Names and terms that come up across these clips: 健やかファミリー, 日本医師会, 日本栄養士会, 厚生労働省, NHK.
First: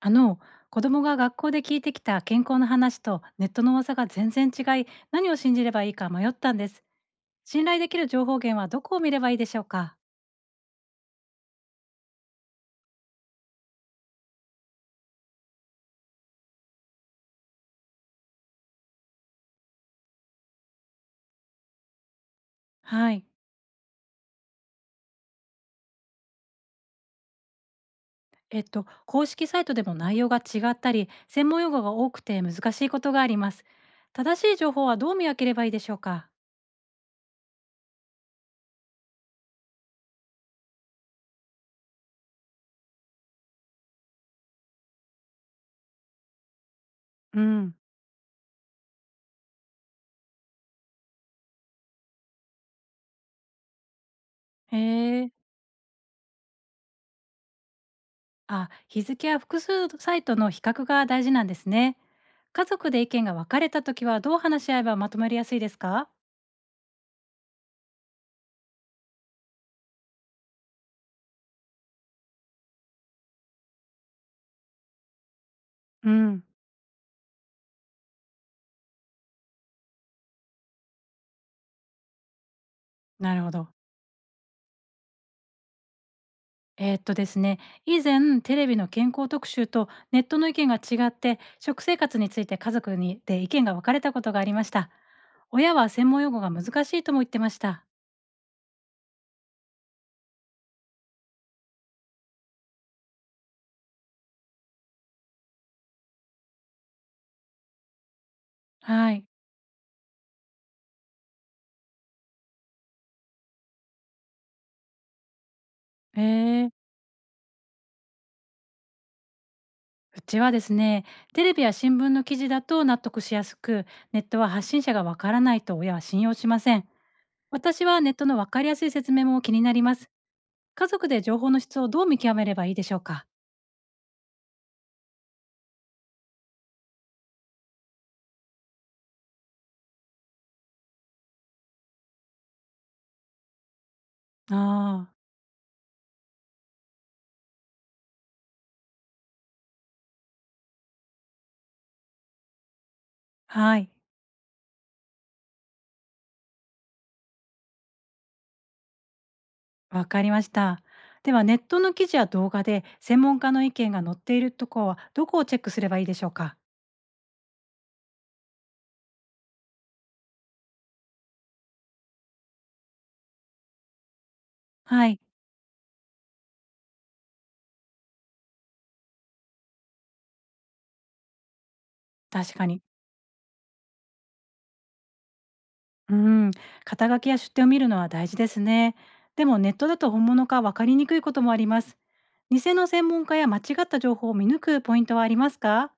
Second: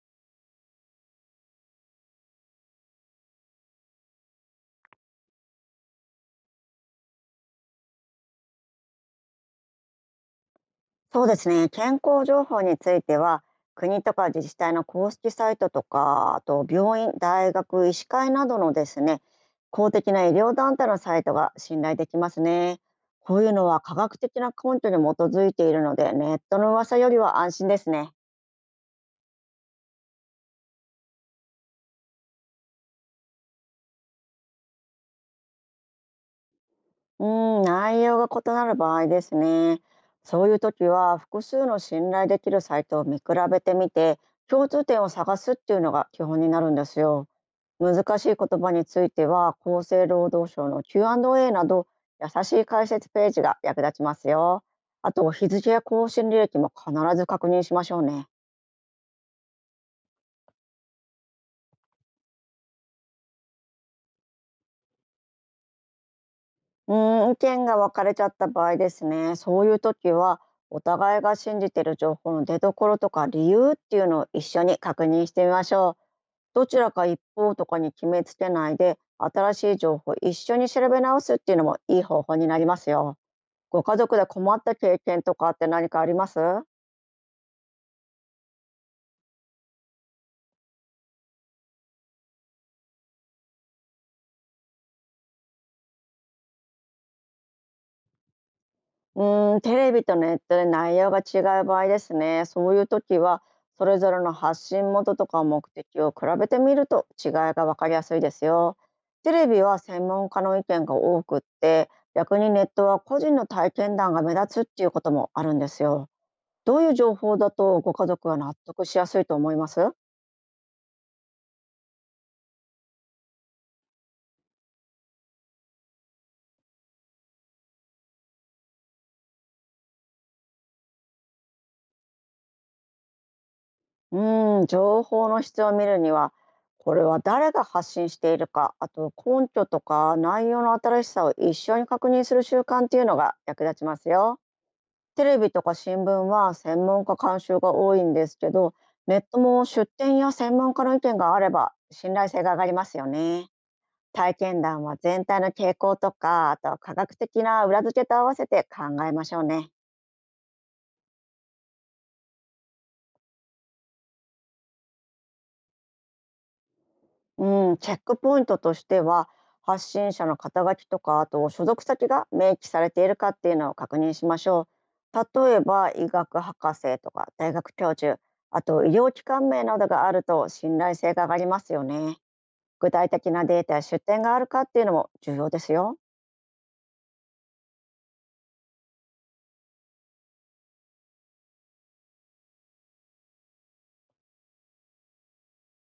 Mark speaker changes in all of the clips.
Speaker 1: あの子供が学校で聞いてきた健康の話とネットの噂が全然違い、何を信じればいいか迷ったんです。信頼できる情報源はどこを見ればいいでしょうか？
Speaker 2: そうですね。健康情報については、国とか自治体の公式サイトとか、あと病院、大学、医師会などのですね、公的な医療団体のサイトが信頼できますね。
Speaker 1: はい。
Speaker 2: こういうのは科学的な根拠に基づいているので、ネットの噂よりは安心ですね。
Speaker 1: 公式サイトでも内容が違ったり、専門用語が多くて難しいことがあります。正しい情報はどう見分ければいいでしょうか？
Speaker 2: う内容が異なる場合ですね。そういう時は、複数の信頼できるサイトを見比べてみて、共通点を探すっていうのが基本になるんですよ。
Speaker 1: うん。
Speaker 2: 難しい言葉については、厚生労働省の Q&A など、優しい解説ページが役立ちますよ。
Speaker 1: へ
Speaker 2: あ
Speaker 1: え。
Speaker 2: と、日付や更新履歴も必ず確認しましょうね。
Speaker 1: あ、日付や複数サイトの比較が大事なんですね。家族で意見が分かれた時はどう話し合えばまとまりやすいですか？
Speaker 2: 意見が分かれちゃった場合ですね、そういう時は、お互いが信じている情報の出所とか理由っていうのを一緒に確認してみましょう。
Speaker 1: うん。
Speaker 2: どちらか一方とかに決めつけないで、新しい情報を一緒に調べ直すっていうのもいい方法になりますよ。
Speaker 1: なるほど。
Speaker 2: ご家族で困った経験とかって何かあります？
Speaker 1: えーっとですね、以前テレビの健康特集とネットの意見が違って、食生活について家族にで意見が分かれたことがありました。親は専門用語が難しいとも言ってました。
Speaker 2: テレビとネットで内容が違う場合ですね。そういう時は、それぞれの発信元とか目的を比べてみると違いがわかりやすいですよ。
Speaker 1: はい。
Speaker 2: テレビは専門家の意見が多くって、逆にネットは個人の体験談が目立つっていうこともあるんですよ。
Speaker 1: えー、
Speaker 2: どういう情報だとご家族は納得しやすいと思います？
Speaker 1: うちはですね、テレビや新聞の記事だと納得しやすく、ネットは発信者が分からないと親は信用しません。私はネットの分かりやすい説明も気になります。家族で情報の質をどう見極めればいいでしょうか。
Speaker 2: う情報の質を見るには、これは誰が発信しているか、あと根拠とか内容の新しさを一緒に確認する習慣っていうのが役立ちますよ。
Speaker 1: ああ、
Speaker 2: テレビとか新聞は専門家監修が多いんですけど、ネットも出典や専門家の意見があれば信頼性が上がりますよね。
Speaker 1: はい。
Speaker 2: 体験談は全体の傾向とか、あとは科学的な裏付けと合わせて考えましょうね。
Speaker 1: わかりました。ではネットの記事や動画で専門家の意見が載っているとこはどこをチェックすればいいでしょうか？
Speaker 2: うん、チェックポイントとしては、発信者の肩書きとか、あと所属先が明記されているかっていうのを確認しましょ
Speaker 1: はい、
Speaker 2: う。例えば医学博士とか大学教授、あと医療機関名などがあると信頼性が上がりますよね。
Speaker 1: 確かに。
Speaker 2: 具体的なデータや出典があるかっていうのも重要ですよ。
Speaker 1: うん、肩書きや出典を見るのは大事ですね。でもネットだと本物かわかりにくいこともあります。偽の専門家や間違った情報を見抜くポイントはありますか？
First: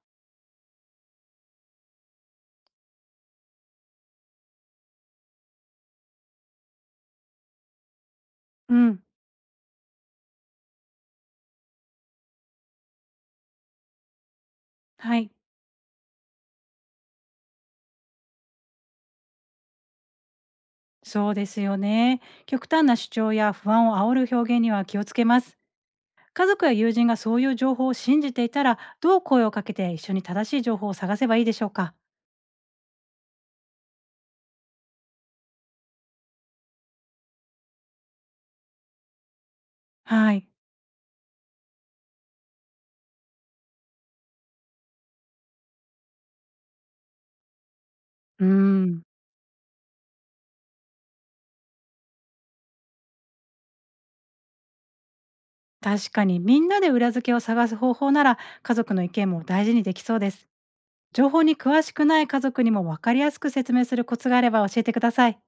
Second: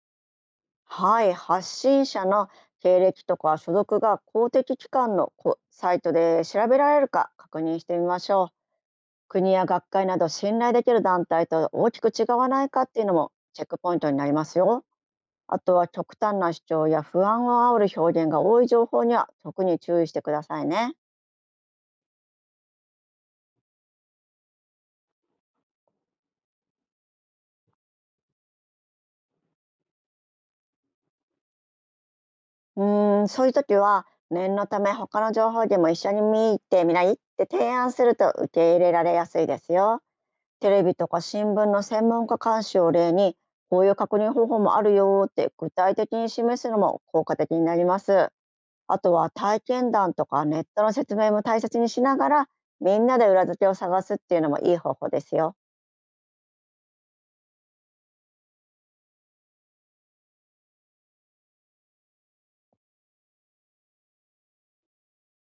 Speaker 2: はい、発信者の経歴とか所属が公的機関のサイトで調べられるか確認してみましょう。
Speaker 1: うん、
Speaker 2: 国や学会など信頼できる団体と大きく違わないかっていうのもチェックポイントになりますよ。
Speaker 1: はい、
Speaker 2: あとは、極端な主張や不安を煽る表現が多い情報には特に注意してくださいね。
Speaker 1: そうですよね。極端な主張や不安を煽る表現には気をつけます。家族や友人がそういう情報を信じていたら、どう声をかけて一緒に正しい情報を探せばいいでしょうか？
Speaker 2: そういう時は、念のため他の情報源も一緒に見てみないって提案すると受け入れられやすいですよ。
Speaker 1: はい。
Speaker 2: テレビとか新聞の専門家監視を例に、こういう確認方法もあるよって具体的に示すのも効果的になります。
Speaker 1: うー
Speaker 2: あ
Speaker 1: ん、
Speaker 2: とは体験談とかネットの説明も大切にしながら、みんなで裏付けを探すっていうのもいい方法ですよ。
Speaker 1: 確かにみんなで裏付けを探す方法なら、家族の意見も大事にできそうです。情報に詳しくない家族にも分かりやすく説明するコツがあれば教えてください。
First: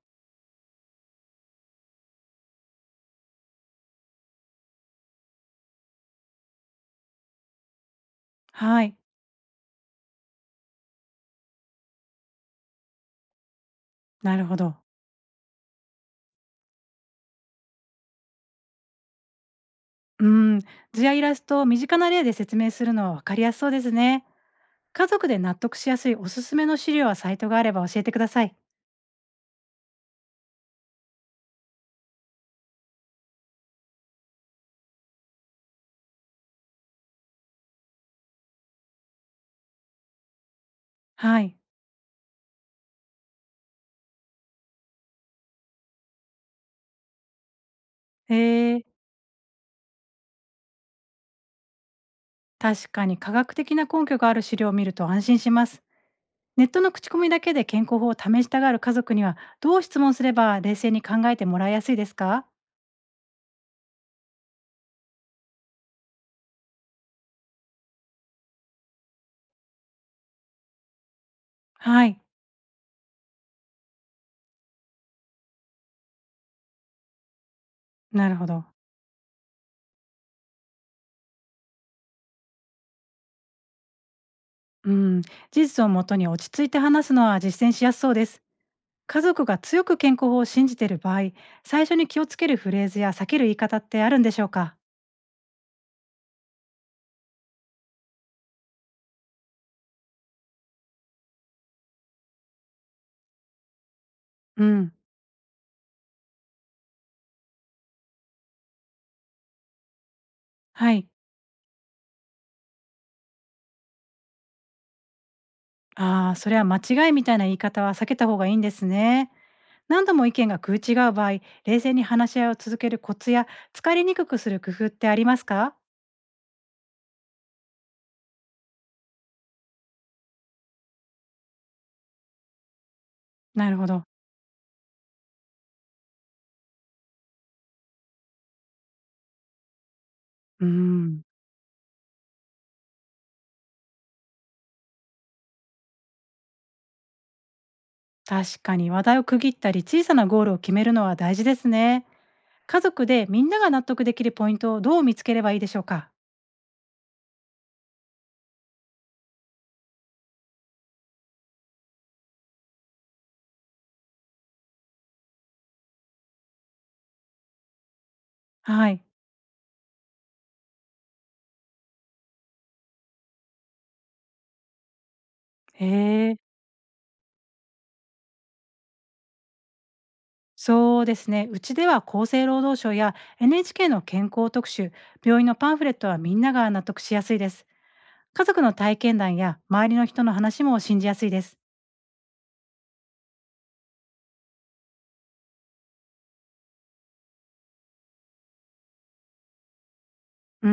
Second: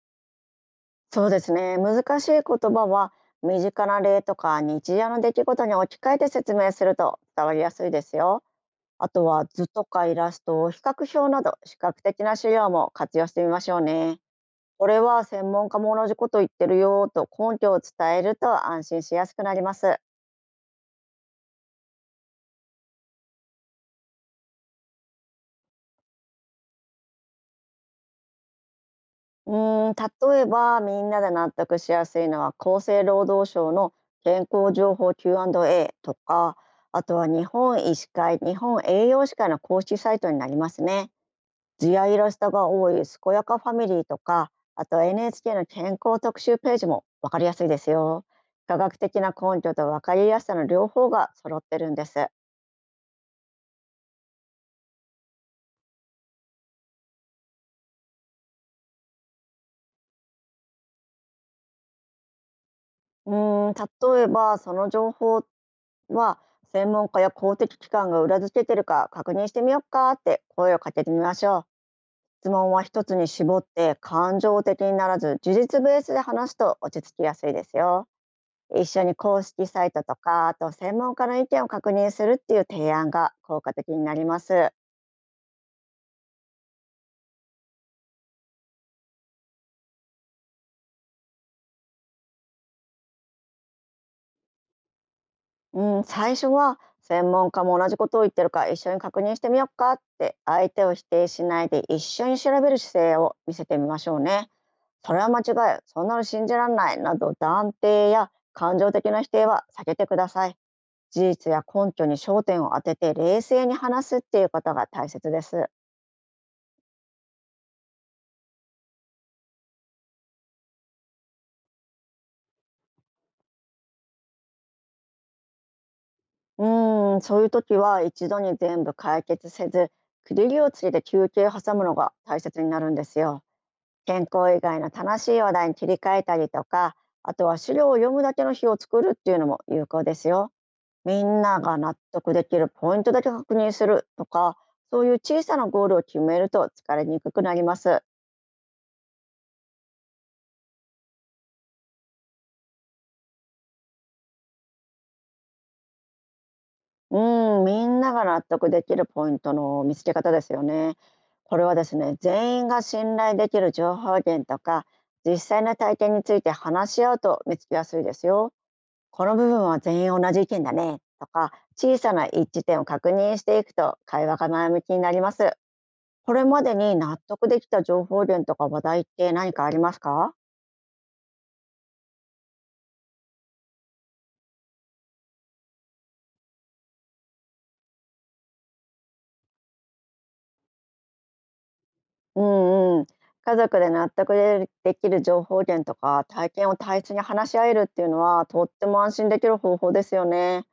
Speaker 2: そうですね。難しい言葉は、身近な例とか日常の出来事に置き換えて説明すると伝わりやすいですよ。
Speaker 1: はい、
Speaker 2: あとは図とかイラスト、比較表など視覚的な資料も活用してみましょうね。
Speaker 1: なるほど。
Speaker 2: これは専門家も同じこと言ってるよと根拠を伝えると安心しやすくなります。
Speaker 1: うーん、図やイラストを身近な例で説明するのは分かりやすそうですね。家族で納得しやすいおすすめの資料やサイトがあれば教えてください。
Speaker 2: うーん、例えばみんなで納得しやすいのは、厚生労働省の健康情報 Q&A とか、あとは日本医師会、日本栄養士会の公式サイトになりますね。
Speaker 1: はい。
Speaker 2: 図やイラストが多い「健やかファミリー」とか、あと NHK の健康特集ページも分かりやすいですよ。科
Speaker 1: えー
Speaker 2: 学的な根拠と分かりやすさの両方が揃ってるんです。
Speaker 1: 確かに科学的な根拠がある資料を見ると安心します。ネットの口コミだけで健康法を試したがる家族にはどう質問すれば冷静に考えてもらいやすいですか？
Speaker 2: うーん例えば、その情報は、専門家や公的機関が裏付けてるか確認してみよっかって声をかけてみましょう。
Speaker 1: はい、
Speaker 2: 質問は一つに絞って、感情的にならず事実ベースで話すと落ち着きやすいですよ。
Speaker 1: なるほど。
Speaker 2: 一緒に公式サイトとか、あと専門家の意見を確認するっていう提案が効果的になります。
Speaker 1: うん、事実をもとに落ち着いて話すのは実践しやすそうです。家族が強く健康法を信じている場合、最初に気をつけるフレーズや避ける言い方ってあるんでしょうか？
Speaker 2: うん、最初は、専門家も同じことを言ってるか一緒に確認してみよっかって、相手を否定しないで一緒に調べる姿勢を見せてみましょうね。
Speaker 1: うん、
Speaker 2: それは間違い、そんなの信じらんない、など断定や感情的な否定は避けてください。
Speaker 1: はい。
Speaker 2: 事実や根拠に焦点を当てて冷静に話すっていうことが大切です。
Speaker 1: ああ、それは間違いみたいな言い方は避けた方がいいんですね。何度も意見が食い違う場合、冷静に話し合いを続けるコツや、疲れにくくする工夫ってありますか？
Speaker 2: そういう時は、一度に全部解決せず、区切りをつけて休憩を挟むのが大切になるんですよ。
Speaker 1: なるほど。
Speaker 2: 健康以外の楽しい話題に切り替えたりとか、あとは資料を読むだけの日を作るっていうのも有効ですよ。
Speaker 1: うー
Speaker 2: み
Speaker 1: ん。
Speaker 2: んなが納得できるポイントだけ確認するとか、そういう小さなゴールを決めると疲れにくくなります。
Speaker 1: 確かに話題を区切ったり、小さなゴールを決めるのは大事ですね。家族でみんなが納得できるポイントをどう見つければいいでしょうか？
Speaker 2: うん、みんなが納得できるポイントの見つけ方ですよね。これはですね、全員が信頼できる情報源とか、実際の体験について話し合うと見つけやすいですよ。
Speaker 1: はい。
Speaker 2: この部分は全員同じ意見だねとか、小さな一致点を確認していくと会話が前向きになります。
Speaker 1: へ
Speaker 2: こ
Speaker 1: え。
Speaker 2: れまでに納得できた情報源とか話題って何かありますか？
Speaker 1: そうですね。うちでは厚生労働省や NHK の健康特集、病院のパンフレットはみんなが納得しやすいです。家族の体験談や周りの人の話も信じやすいです。
Speaker 2: うんうん。家族で納得でできる情報源とか体験を大切に話し合えるっていうのは、とっても安心できる方法ですよね。
Speaker 1: うー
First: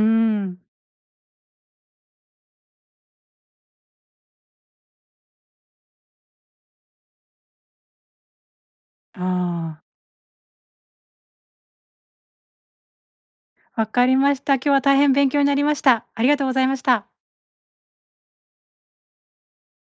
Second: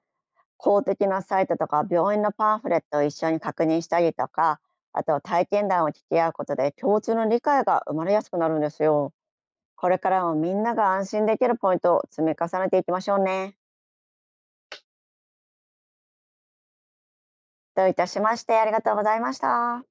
Speaker 1: ん。
Speaker 2: 公的なサイトとか病院のパンフレットを一緒に確認したりとか、あと体験談を聞き合うことで共通の理解が生まれやすくなるんですよ。
Speaker 1: ああ。
Speaker 2: これからもみんなが安心できるポイントを積み重ねていきましょうね。
Speaker 1: わかりました。今日は大変勉強になりました。ありがとうございました。
Speaker 2: どういたしまして。ありがとうございました。